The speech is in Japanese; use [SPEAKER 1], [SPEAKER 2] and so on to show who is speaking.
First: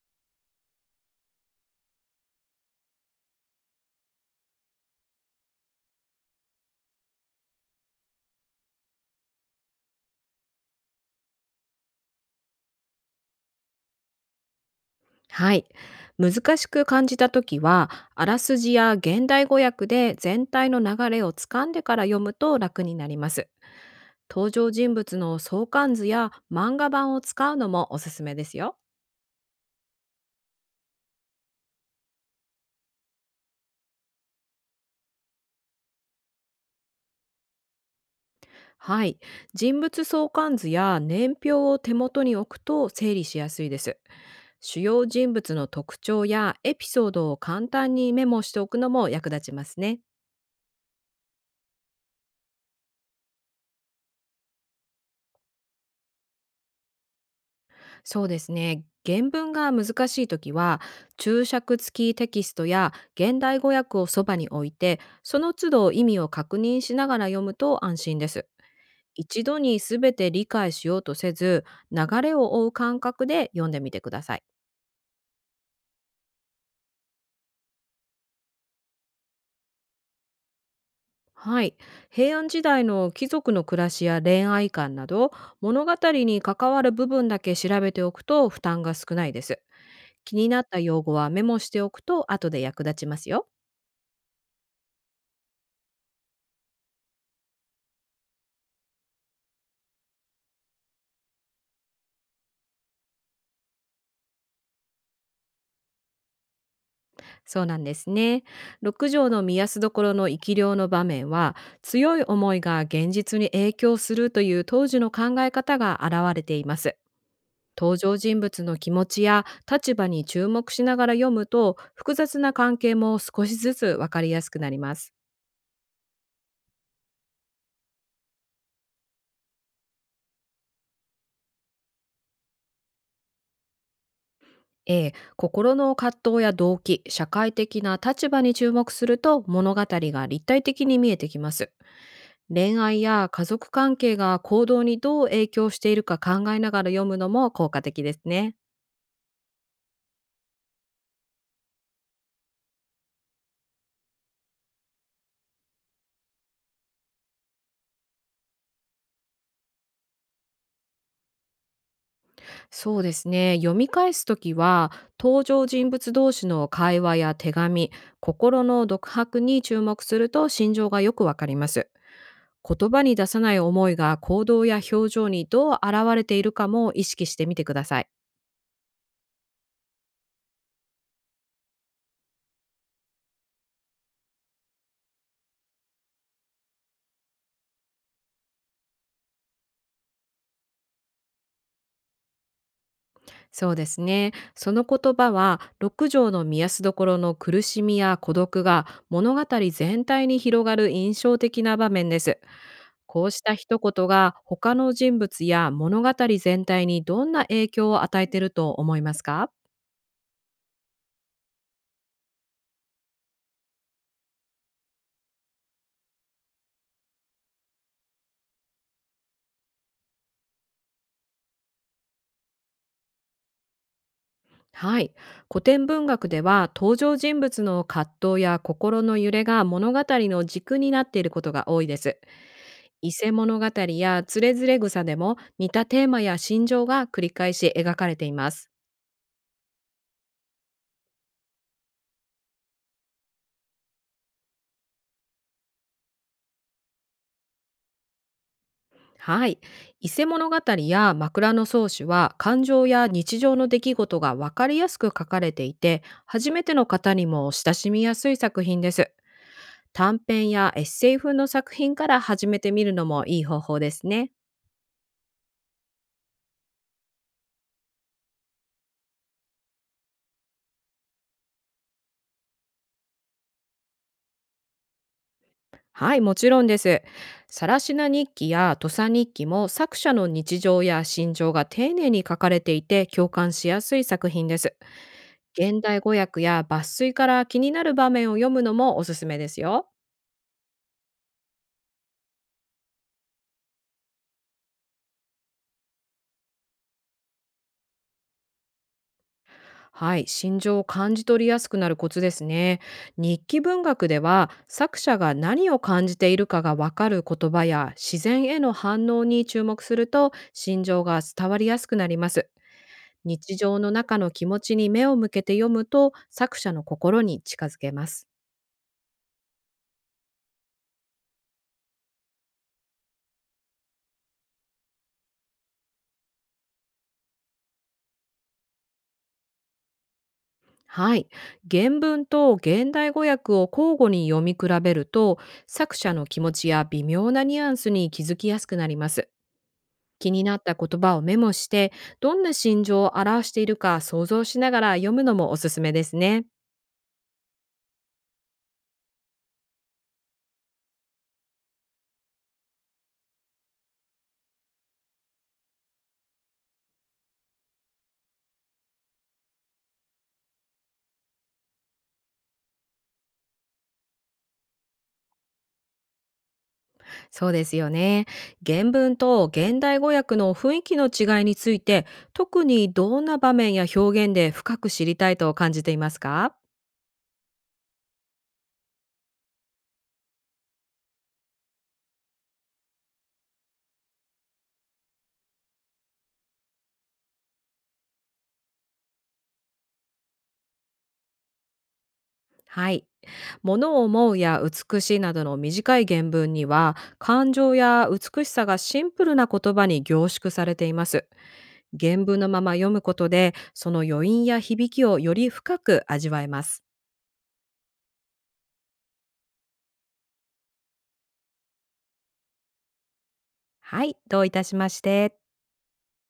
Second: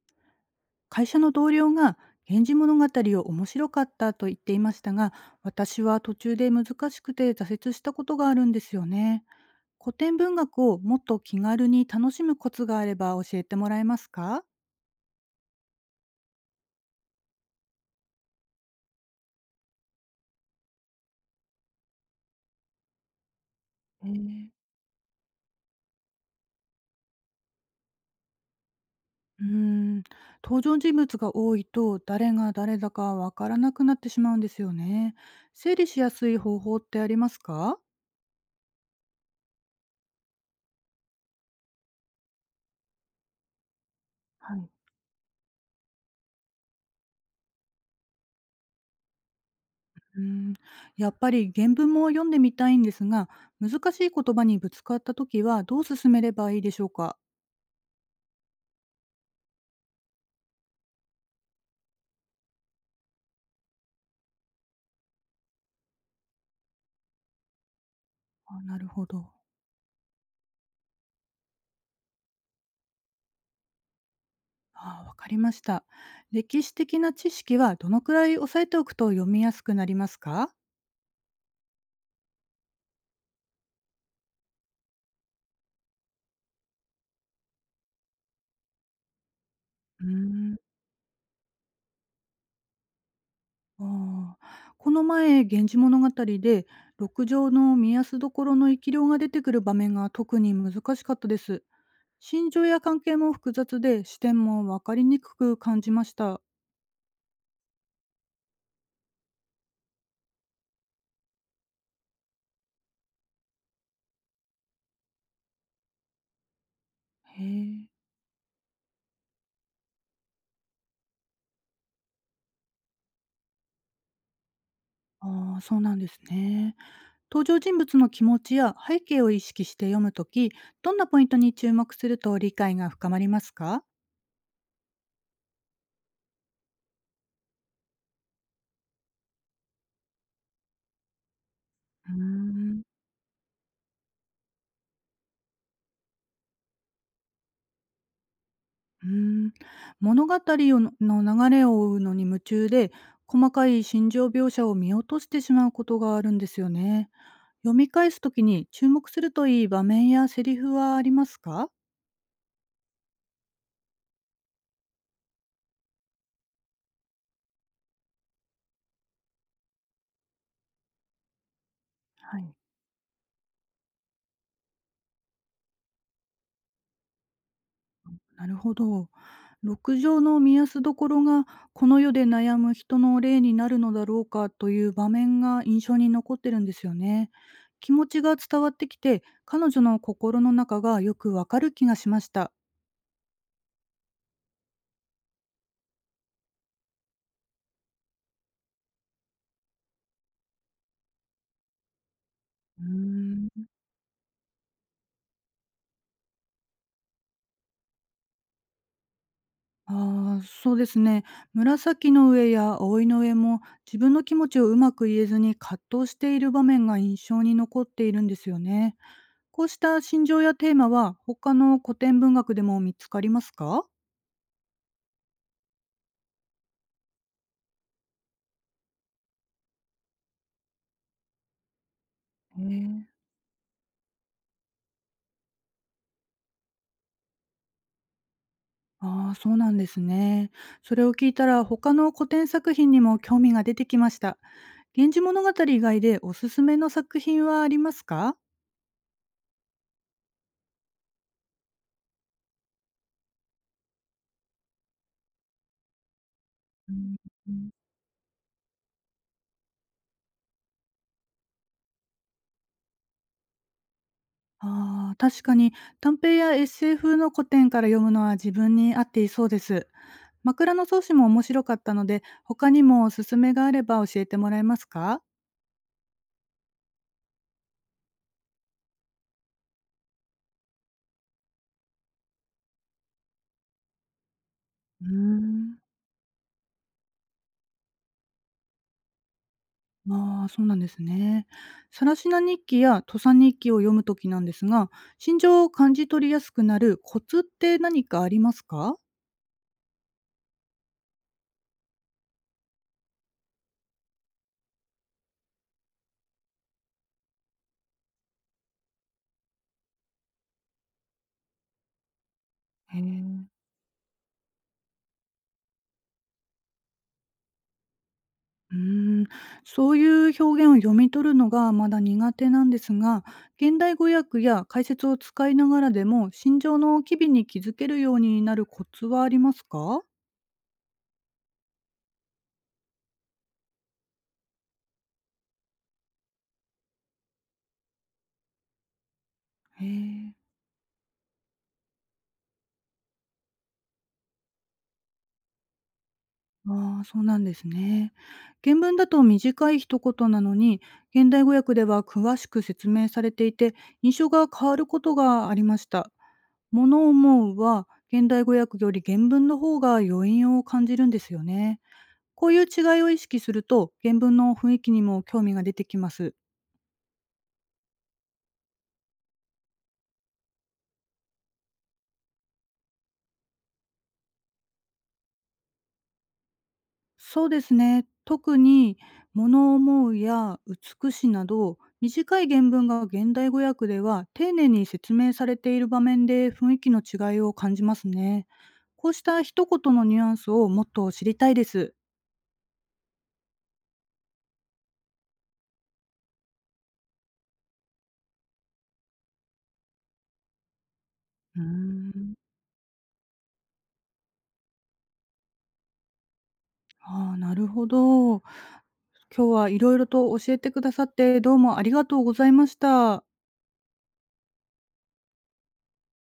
[SPEAKER 1] 会社の同僚が「源氏物語」を面白かったと言っていましたが、私は途中で難しくて挫折したことがあるんですよね。古典文学をもっと気軽に楽しむコツがあれば教えてもらえますか？
[SPEAKER 2] はい。難しく感じたときは、あらすじや現代語訳で全体の流れをつかんでから読むと楽になります。
[SPEAKER 1] え
[SPEAKER 2] 登
[SPEAKER 1] ー
[SPEAKER 2] 場人物の相関図や漫画版を使うのもおすすめですよ。
[SPEAKER 1] うーん、登場人物が多いと誰が誰だかわからなくなってしまうんですよね。整理しやすい方法ってありますか？
[SPEAKER 2] はい。人物相関図や年表を手元に置くと整理しやすいです。
[SPEAKER 1] はい。
[SPEAKER 2] 主要人物の特徴やエピソードを簡単にメモしておくのも役立ちますね。
[SPEAKER 1] うーん、やっぱり原文も読んでみたいんですが、難しい言葉にぶつかった時はどう進めればいいでしょうか。
[SPEAKER 2] そうですね。原文が難しいときは、注釈付きテキストや現代語訳をそばに置いて、その都度意味を確認しながら読むと安心です。
[SPEAKER 1] あ、なるほど。
[SPEAKER 2] 一度に全て理解しようとせず、流れを追う感覚で読んでみてください。
[SPEAKER 1] ああ、わかりました。歴史的な知識はどのくらい押さえておくと読みやすくなりますか？
[SPEAKER 2] はい。平安時代の貴族の暮らしや恋愛観など、物語に関わる部分だけ調べておくと負担が少ないです。
[SPEAKER 1] う
[SPEAKER 2] 気に
[SPEAKER 1] ーん。
[SPEAKER 2] なった用語はメモしておくと後で役立ちますよ。
[SPEAKER 1] ああ、この前、源氏物語で六条の見安所の生き量が出てくる場面が特に難しかったです。心情や関係も複雑で視点もわかりにくく感じました。
[SPEAKER 2] そうなんですね。六条の見やすどころの生き量の場面は、強い思いが現実に影響するという当時の考え方が現れています。
[SPEAKER 1] へえ。
[SPEAKER 2] 登場人物の気持ちや立場に注目しながら読むと、複雑な関係も少しずつわかりやすくなります。
[SPEAKER 1] ああ、そうなんですね。登場人物の気持ちや背景を意識して読むとき、どんなポイントに注目すると理解が深まりますか？
[SPEAKER 2] 心の葛藤や動機、社会的な立場に注目すると物語が立体的に見えてきます。
[SPEAKER 1] うー
[SPEAKER 2] 恋
[SPEAKER 1] ん。
[SPEAKER 2] 愛や家族関係が行動にどう影響しているか考えながら読むのも効果的ですね。
[SPEAKER 1] うーん、物語のの流れを追うのに夢中で、細かい心情描写を見落としてしまうことがあるんですよね。読み返すときに注目するといい場面やセリフはありますか？
[SPEAKER 2] そうですね。読み返すときは、登場人物同士の会話や手紙、心の独白に注目すると心情がよくわかります。
[SPEAKER 1] はい。
[SPEAKER 2] 言葉に出さない思いが行動や表情にどう現れているかも意識してみてください。
[SPEAKER 1] なるほど。六条の見やすどころがこの世で悩む人の例になるのだろうかという場面が印象に残ってるんですよね。気持ちが伝わってきて彼女の心の中がよくわかる気がしました。
[SPEAKER 2] そうですね。その言葉は、六条の宮すどころの苦しみや孤独が物語全体に広がる印象的な場面です。
[SPEAKER 1] う
[SPEAKER 2] こうし
[SPEAKER 1] ー
[SPEAKER 2] た
[SPEAKER 1] ん。
[SPEAKER 2] 一言が他の人物や物語全体にどんな影響を与えていると思いますか？
[SPEAKER 1] ああ、そうですね。紫の上や葵の上も自分の気持ちをうまく言えずに葛藤している場面が印象に残っているんですよね。こうした心情やテーマは他の古典文学でも見つかりますか？
[SPEAKER 2] はい。古典文学では登場人物の葛藤や心の揺れが物語の軸になっていることが多いです。
[SPEAKER 1] へえ。
[SPEAKER 2] 伊勢物語やつれづれ草でも似たテーマや心情が繰り返し描かれています。
[SPEAKER 1] ああ、そうなんですね。それを聞いたら他の古典作品にも興味が出てきました。源氏物語以外でおすすめの作品はありますか？
[SPEAKER 2] はい。伊勢物語や枕草子は感情や日常の出来事がわかりやすく書かれていて、初めての
[SPEAKER 1] う
[SPEAKER 2] 方
[SPEAKER 1] ん。
[SPEAKER 2] にも
[SPEAKER 1] うん。
[SPEAKER 2] 親しみやすい作品です。短編やエッセイ風の作品から始めてみるのもいい方法ですね。
[SPEAKER 1] ああ、確かに短編や SF の古典から読むのは自分に合っていそうです。枕草子も面白かったので、他にもおすすめがあれば教えてもらえますか？
[SPEAKER 2] はい、もちろんです。さらしな日記や土佐日記も作者の日常や心情が丁寧に書かれていて共感しやすい作品です。
[SPEAKER 1] うー
[SPEAKER 2] 現
[SPEAKER 1] ん。
[SPEAKER 2] 代語訳や抜粋から気になる場面を読むのもおすすめですよ。
[SPEAKER 1] ああ、そうなんですね。さらしな日記や土佐日記を読むときなんですが、心情を感じ取りやすくなるコツって何かありますか？
[SPEAKER 2] はい、心情を感じ取りやすくなるコツですね。日記文学では作者が何を感じているかがわかる言葉や自然への反応に注目すると心情が伝わりやすくなります。
[SPEAKER 1] へえ。
[SPEAKER 2] 日常の中の気持ちに目を向けて読むと作者の心に近づけます。
[SPEAKER 1] うーん、そういう表現を読み取るのがまだ苦手なんですが、現代語訳や解説を使いながらでも、心情の機微に気づけるようになるコツはありますか？
[SPEAKER 2] はい、原文と現代語訳を交互に読み比べると作者の気持ちや微妙なニュアンスに気づきやすくなります。
[SPEAKER 1] へ
[SPEAKER 2] 気
[SPEAKER 1] え。
[SPEAKER 2] になった言葉をメモしてどんな心情を表しているか想像しながら読むのもおすすめですね。
[SPEAKER 1] ああ、そうなんですね。原文だと短い一言なのに、現代語訳では詳しく説明されていて、印象が変わることがありました。ものを思うは、現代語訳より原文の方が余韻を感じるんですよね。こういう違いを意識すると、原文の雰囲気にも興味が出てきます。
[SPEAKER 2] そうですよね。原文と現代語訳の雰囲気の違いについて特にどんな場面や表現で深く知りたいと感じていますか？
[SPEAKER 1] そうですね。特に「物思う」や「美し」など短い原文が現代語訳では丁寧に説明されている場面で雰囲気の違いを感じますね。こうした一言のニュアンスをもっと知りたいです。
[SPEAKER 2] はい。物を思うや美しいなどの短い原文には、感情や美しさがシンプルな言葉に凝縮されています。
[SPEAKER 1] うー
[SPEAKER 2] 原
[SPEAKER 1] ん。
[SPEAKER 2] 文のまま読むことで、その余韻や響きをより深く味わえます。
[SPEAKER 1] ああ、なるほど。今日はいろいろと教えてくださってどうもありがとうございました。
[SPEAKER 2] はい、どういたしまして。